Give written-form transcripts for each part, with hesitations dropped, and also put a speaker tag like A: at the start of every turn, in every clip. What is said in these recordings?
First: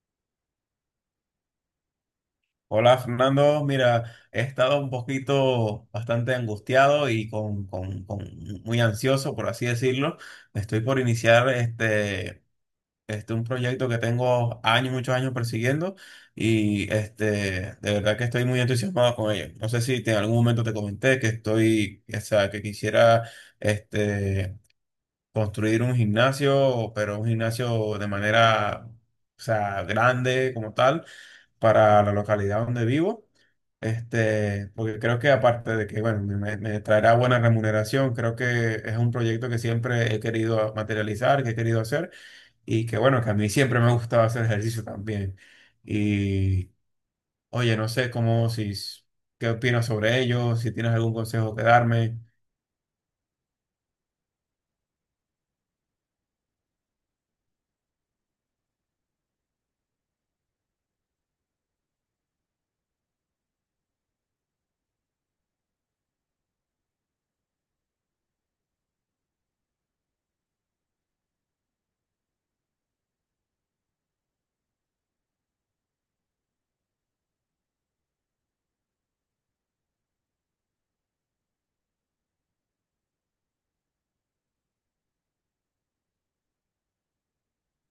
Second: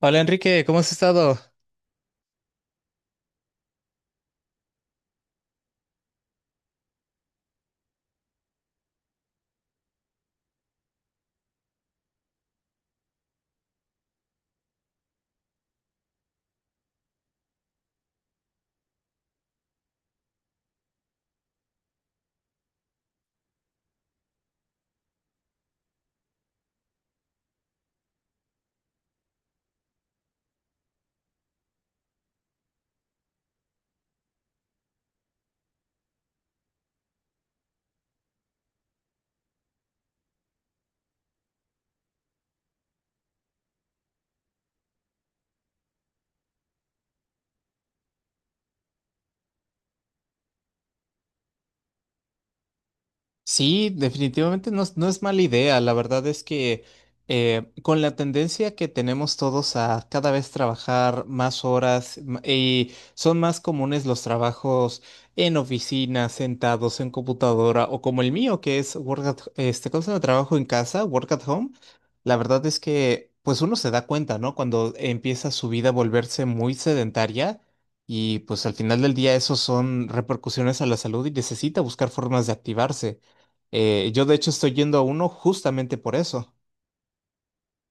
A: Hola Enrique, ¿cómo has estado?
B: Hola Fernando, mira, he estado un poquito bastante angustiado y con muy ansioso, por así decirlo. Estoy por iniciar un proyecto que tengo años, muchos años persiguiendo y de verdad que estoy muy entusiasmado con ello. No sé si en algún momento te comenté que estoy, o sea, que quisiera este, construir un gimnasio, pero un gimnasio de manera, o sea, grande como tal para la localidad donde vivo. Porque creo que aparte de que, bueno, me traerá buena remuneración, creo que es un proyecto que siempre he querido materializar, que he querido hacer y que, bueno, que a mí siempre me ha gustado hacer ejercicio también. Y, oye, no sé cómo, si, qué opinas sobre ello, si tienes algún consejo que darme.
A: Sí, definitivamente no, es no es mala idea. La verdad es que con la tendencia que tenemos todos a cada vez trabajar más horas y son más comunes los trabajos en oficina, sentados en computadora o como el mío que es work at, este, ¿cómo se llama? Trabajo en casa, work at home. La verdad es que pues uno se da cuenta, ¿no? Cuando empieza su vida a volverse muy sedentaria. Y pues al final del día eso son repercusiones a la salud y necesita buscar formas de activarse. Yo de hecho estoy yendo a uno justamente por eso.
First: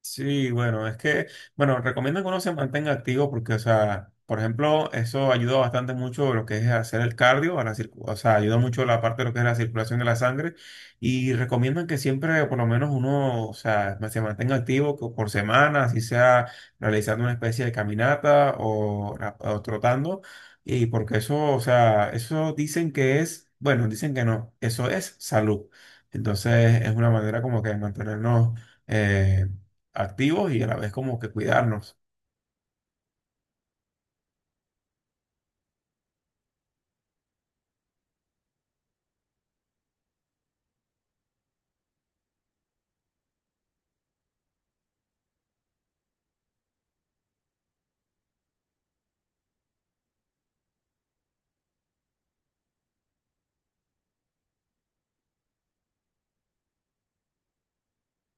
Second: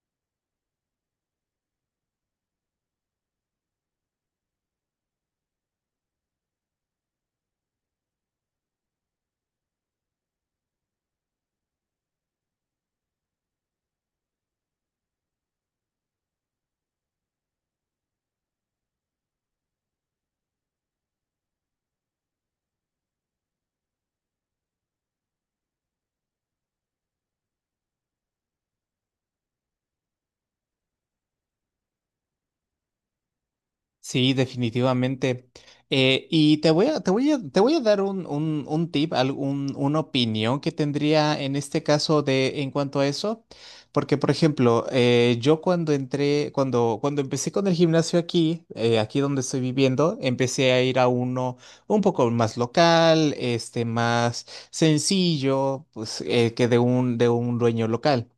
B: Sí, bueno, es que, bueno, recomiendo que uno se mantenga activo porque, o sea, por ejemplo, eso ayuda bastante mucho lo que es hacer el cardio, a la o sea, ayuda mucho la parte de lo que es la circulación de la sangre y recomiendan que siempre, por lo menos uno, o sea, se mantenga activo por semana, así sea realizando una especie de caminata o trotando y porque eso, o sea, eso dicen que es, bueno, dicen que no, eso es salud. Entonces, es una manera como que de mantenernos eh, activos y a la vez como que cuidarnos.
A: Sí, definitivamente. Y te voy a, te voy a, te voy a dar un tip, una opinión que tendría en este caso de en cuanto a eso. Porque, por ejemplo, yo cuando entré, cuando empecé con el gimnasio aquí, aquí donde estoy viviendo, empecé a ir a uno un poco más local, este, más sencillo, pues, que de un dueño local.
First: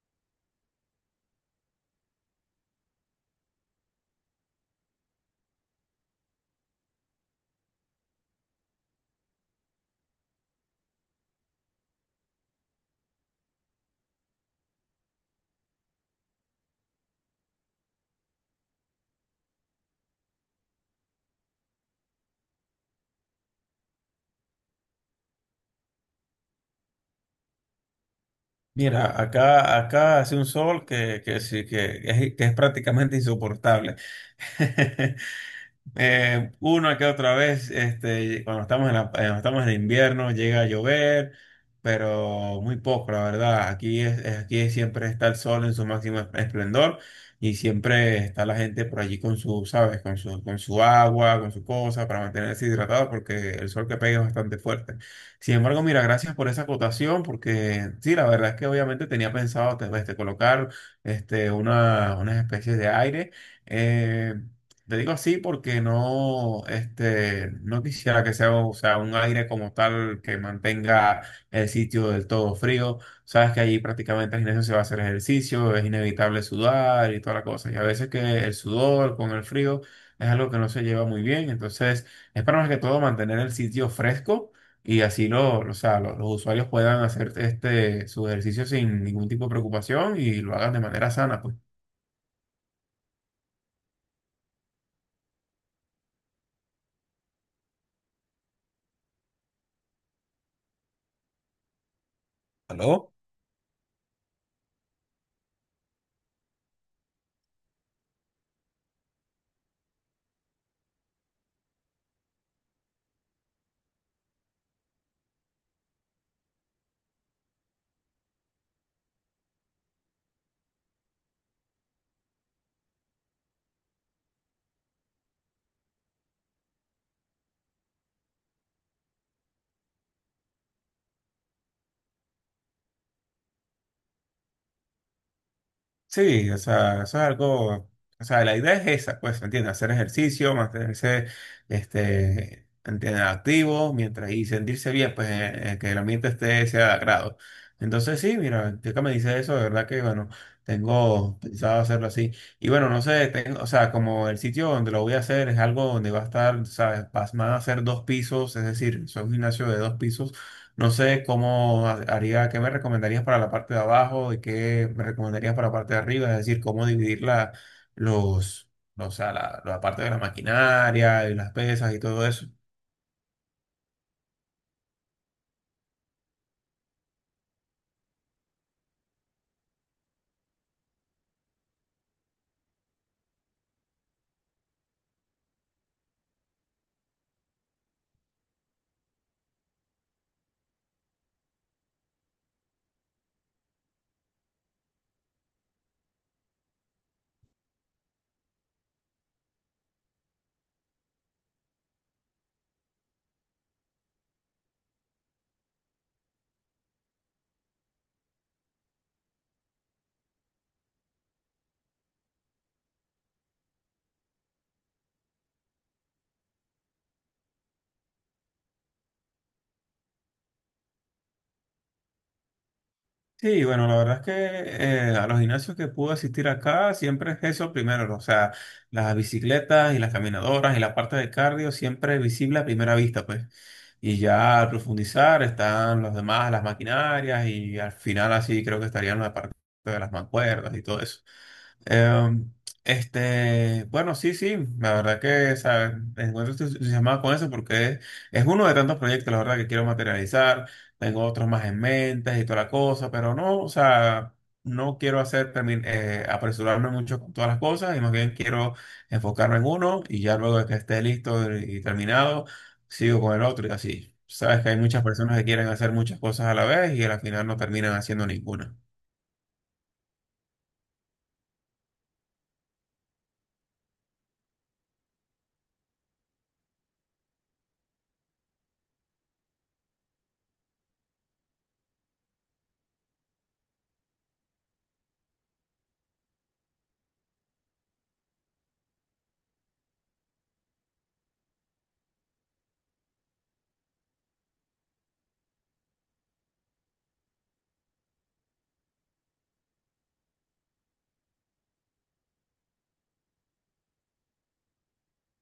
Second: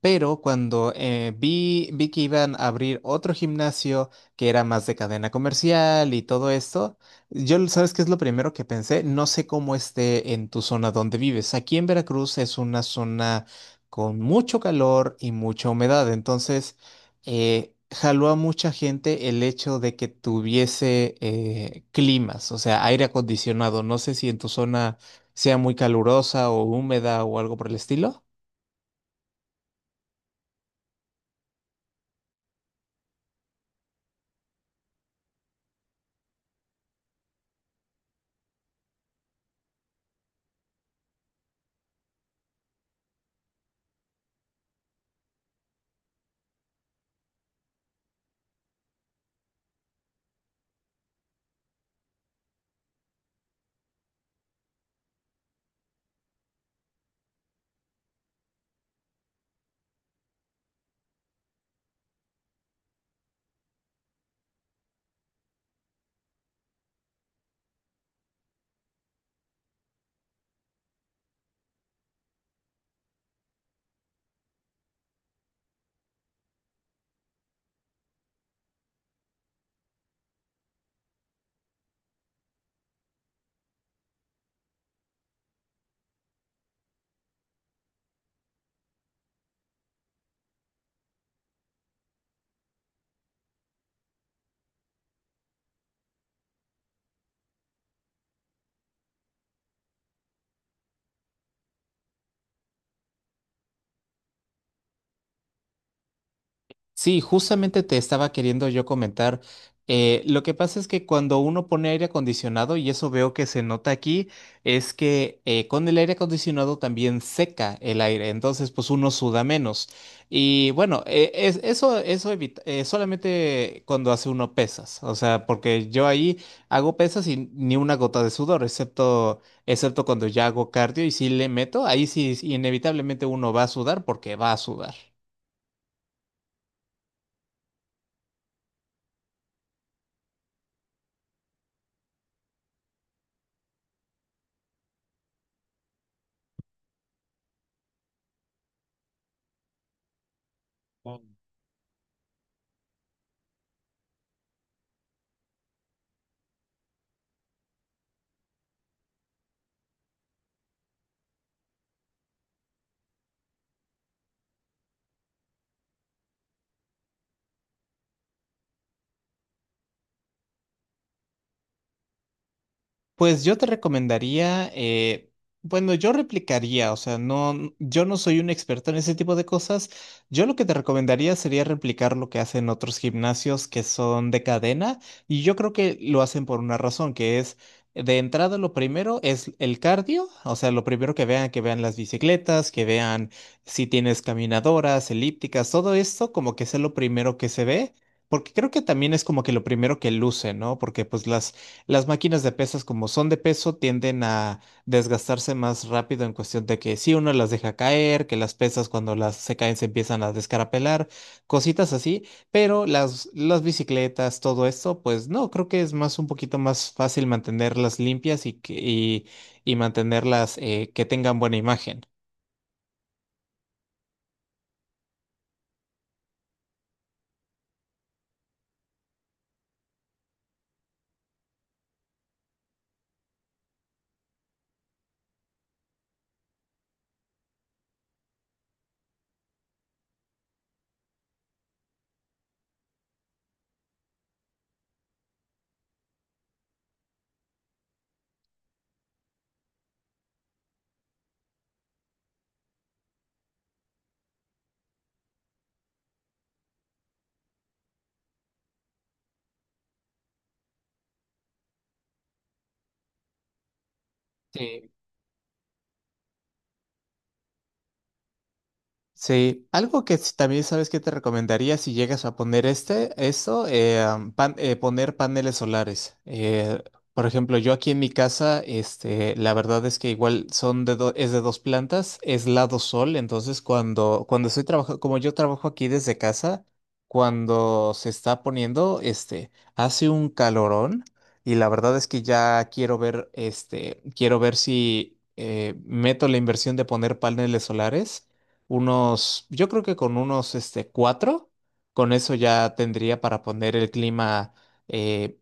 A: Pero cuando vi que iban a abrir otro gimnasio que era más de cadena comercial y todo esto, yo, ¿sabes qué es lo primero que pensé? No sé cómo esté en tu zona donde vives. Aquí en Veracruz es una zona con mucho calor y mucha humedad, entonces jaló a mucha gente el hecho de que tuviese climas, o sea, aire acondicionado. No sé si en tu zona sea muy calurosa o húmeda o algo por el estilo.
B: Mira, acá, acá hace un sol que sí, que es prácticamente insoportable. Una que otra vez, cuando estamos en cuando estamos en invierno, llega a llover, pero muy poco, la verdad. Aquí es, aquí siempre está el sol en su máximo esplendor y siempre está la gente por allí con su, sabes, con su agua, con su cosa para mantenerse hidratado porque el sol que pega es bastante fuerte. Sin embargo, mira, gracias por esa acotación porque sí, la verdad es que obviamente tenía pensado colocar unas especies de aire. Eh, te digo así porque no, no quisiera que sea, o sea, un aire como tal que mantenga el sitio del todo frío. Sabes que allí prácticamente al gimnasio se va a hacer ejercicio, es inevitable sudar y toda la cosa. Y a veces que el sudor con el frío es algo que no se lleva muy bien. Entonces, es para más que todo mantener el sitio fresco y así lo, o sea, los usuarios puedan hacer su ejercicio sin ningún tipo de preocupación y lo hagan de manera sana, pues. ¿Aló?
A: Sí, justamente te estaba queriendo yo comentar. Lo que pasa es que cuando uno pone aire acondicionado, y eso veo que se nota aquí, es que con el aire acondicionado también seca el aire, entonces pues uno suda menos. Y bueno, eso evita, solamente cuando hace uno pesas, o sea, porque yo ahí hago pesas y ni una gota de sudor, excepto cuando ya hago cardio y si le meto, ahí sí inevitablemente uno va a sudar porque va a sudar.
B: Sí, o sea, eso es algo, o sea, la idea es esa, pues, ¿me entiendes? Hacer ejercicio, mantenerse, ¿entiendes? Activo, mientras y sentirse bien, pues, que el ambiente esté, sea de agrado. Entonces, sí, mira, ya que me dice eso, de verdad que, bueno, tengo pensado hacerlo así. Y bueno, no sé, tengo, o sea, como el sitio donde lo voy a hacer es algo donde va a estar, ¿sabes? Van a ser 2 pisos, es decir, es un gimnasio de 2 pisos. No sé cómo haría, qué me recomendarías para la parte de abajo, de qué me recomendarías para la parte de arriba, es decir, cómo dividir los, o sea, la parte de la maquinaria y las pesas y todo eso.
A: Pues yo te recomendaría, bueno, yo replicaría, o sea, yo no soy un experto en ese tipo de cosas. Yo lo que te recomendaría sería replicar lo que hacen otros gimnasios que son de cadena, y yo creo que lo hacen por una razón, que es de entrada lo primero es el cardio, o sea, lo primero que vean las bicicletas, que vean si tienes caminadoras, elípticas, todo esto como que es lo primero que se ve. Porque creo que también es como que lo primero que luce, ¿no? Porque pues las máquinas de pesas, como son de peso, tienden a desgastarse más rápido en cuestión de que si uno las deja caer, que las pesas cuando las se caen se empiezan a descarapelar, cositas así, pero las bicicletas, todo esto, pues no, creo que es más un poquito más fácil mantenerlas limpias y mantenerlas que tengan buena imagen.
B: Sí, bueno, la verdad es que a los gimnasios que pude asistir acá siempre es eso primero, ¿no? O sea, las bicicletas y las caminadoras y la parte de cardio siempre es visible a primera vista, pues. Y ya al profundizar están los demás, las maquinarias y al final así creo que estarían la parte de las mancuerdas y todo eso. Em, bueno, sí, sí, la verdad que, ¿sabes? Me encuentro entusiasmado con eso porque es uno de tantos proyectos, la verdad, que quiero materializar. Tengo otros más en mente y toda la cosa, pero no, o sea, no quiero hacer, apresurarme mucho con todas las cosas y más bien quiero enfocarme en uno y ya luego de que esté listo y terminado, sigo con el otro y así. Sabes que hay
A: Sí,
B: muchas personas que quieren hacer muchas cosas a la vez y al final no terminan haciendo ninguna.
A: sí, algo que también sabes que te recomendaría si llegas a poner este, esto, poner paneles solares. Por ejemplo, yo aquí en mi casa, este, la verdad es que igual son es de 2 plantas, es lado sol, entonces cuando estoy trabajando, como yo trabajo aquí desde casa, cuando se está poniendo, este, hace un calorón y la verdad es que ya quiero ver, este, quiero ver si meto la inversión de poner paneles solares unos, yo creo que con unos este, 4, con eso ya tendría para poner el clima, eh,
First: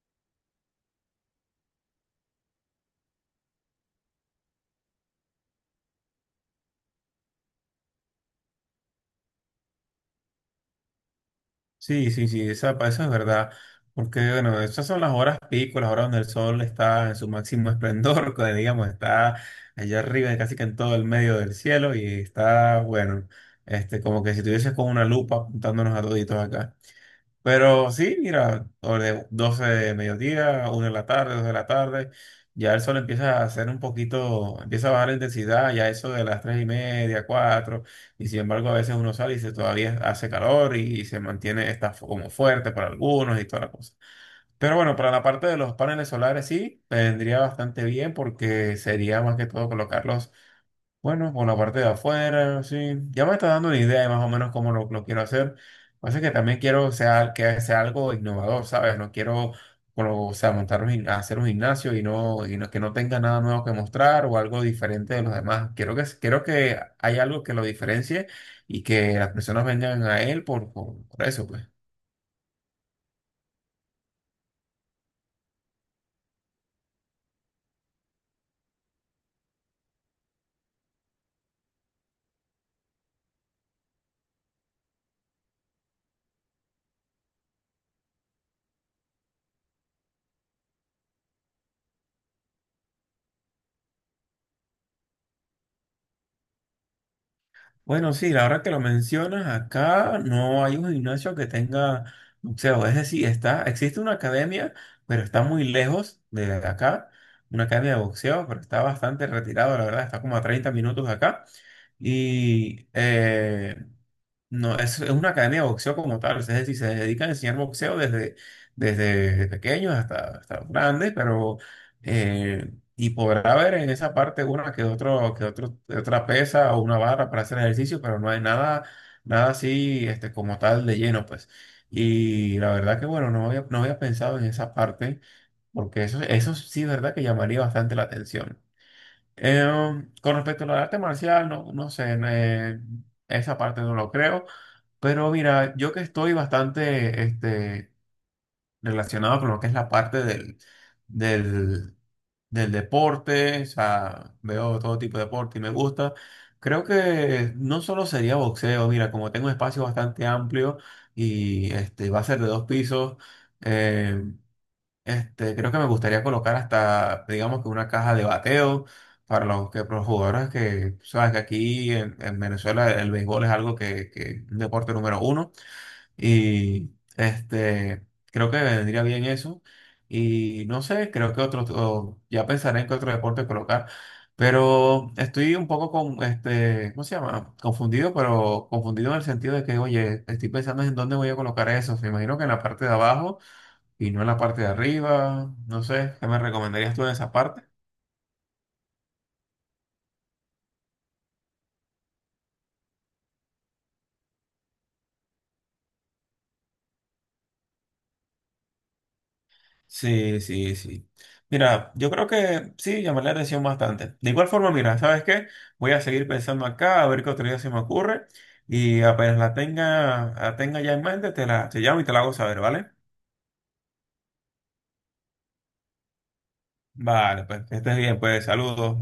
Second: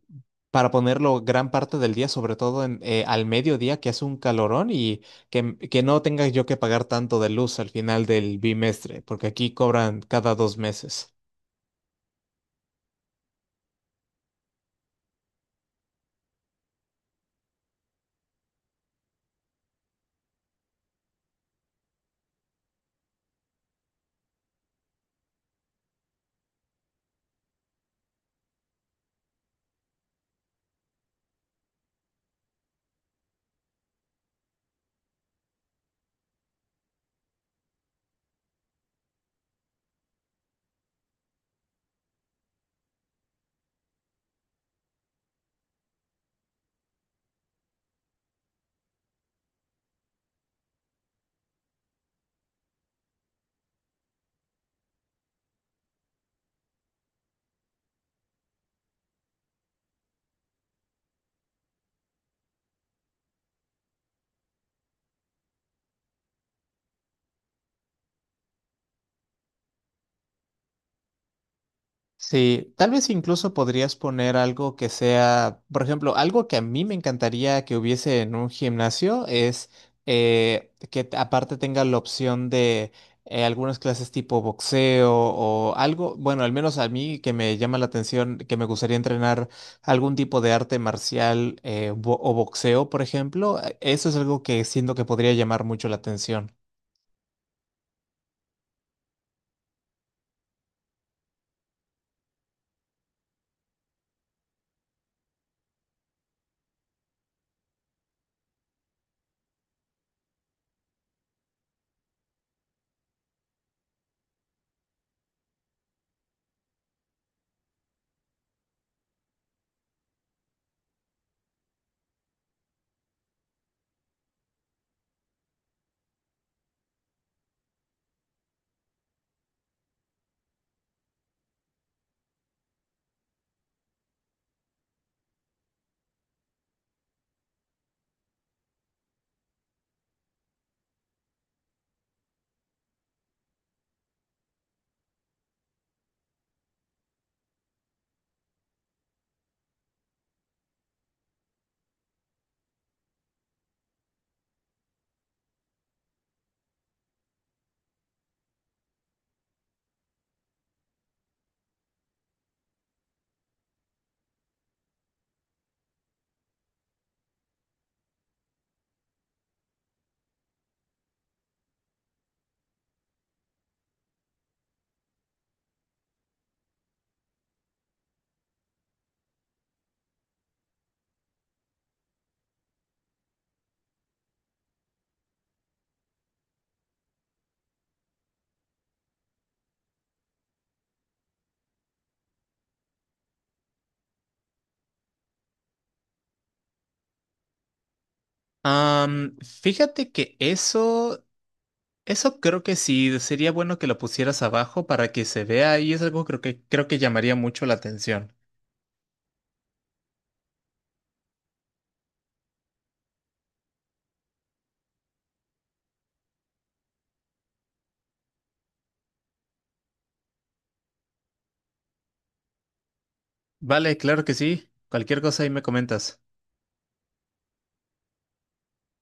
A: para ponerlo gran parte del día, sobre todo en, al mediodía, que hace un calorón y que no tenga yo que pagar tanto de luz al final del bimestre, porque aquí cobran cada 2 meses.
B: Sí, sí, sí, eso es verdad, porque bueno, esas son las horas pico, las horas donde el sol está en su máximo esplendor, que digamos, está allá arriba, casi que en todo el medio del cielo, y está, bueno, como que si tuvieses con una lupa apuntándonos a toditos acá. Pero sí, mira, o de 12 de mediodía, 1 de la tarde, 2 de la tarde, ya el sol empieza a hacer un poquito, empieza a bajar la intensidad, ya eso de las 3:30, cuatro, y sin embargo a veces uno sale y se, todavía hace calor y, se mantiene, está como fuerte para algunos y toda la cosa. Pero bueno, para la parte de los paneles solares sí, vendría bastante bien porque sería más que todo colocarlos, bueno, por la parte de afuera, sí. Ya me está dando una idea de más o menos cómo lo quiero hacer. Así que también quiero que sea algo innovador, ¿sabes? No quiero, bueno, o sea, hacer un gimnasio y no que no tenga nada nuevo que mostrar o algo diferente de los demás. Quiero que haya algo que lo diferencie y que las personas vengan a él por eso, pues.
A: Sí, tal vez incluso podrías poner algo que sea, por ejemplo, algo que a mí me encantaría que hubiese en un gimnasio es que aparte tenga la opción de algunas clases tipo boxeo o algo, bueno, al menos a mí que me llama la atención, que me gustaría entrenar algún tipo de arte marcial o boxeo, por ejemplo, eso es algo que siento que podría llamar mucho la atención.
B: Bueno, sí, la hora que lo mencionas, acá no hay un gimnasio que tenga boxeo. Es decir, existe una academia, pero está muy lejos de acá. Una academia de boxeo, pero está bastante retirado, la verdad, está como a 30 minutos de acá. Y no, es una academia de boxeo como tal, es decir, se dedican a enseñar boxeo desde pequeños hasta grandes, pero y podrá haber en esa parte una que otra pesa o una barra para hacer ejercicio, pero no hay nada así como tal de lleno, pues. Y la verdad que bueno, no había pensado en esa parte, porque eso sí, verdad que llamaría bastante la atención. Eh, con respecto al arte marcial, no, no sé, esa parte no lo creo. Pero mira, yo que estoy bastante relacionado con lo que es la parte del, del deporte, o sea, veo todo tipo de deporte y me gusta, creo que no solo sería boxeo, mira, como tengo un espacio bastante amplio y va a ser de 2 pisos, eh, creo que me gustaría colocar hasta, digamos que una caja de bateo para para los jugadores que, sabes que aquí en Venezuela el béisbol es algo que es un deporte número uno. Y creo que vendría bien eso. Y no sé, creo que otro, o ya pensaré en qué otro deporte colocar. Pero estoy un poco con, ¿cómo se llama? Confundido, pero confundido en el sentido de que, oye, estoy pensando en dónde voy a colocar eso. Me imagino que en la parte de abajo y no en la parte de arriba. No sé, ¿qué me recomendarías tú en esa parte?
A: Fíjate que eso creo que sí, sería bueno que lo pusieras abajo para que se vea y es algo creo que llamaría mucho la atención.
B: Sí, sí, sí. Mira, yo creo que sí, llamar la atención bastante. De igual forma, mira, ¿sabes qué? Voy a seguir pensando acá, a ver qué otro día se me ocurre. Y apenas la tenga ya en mente, te llamo y te la hago saber, ¿vale?
A: Vale, claro que sí. Cualquier cosa ahí me comentas.
B: Vale, pues que estés bien, pues saludos.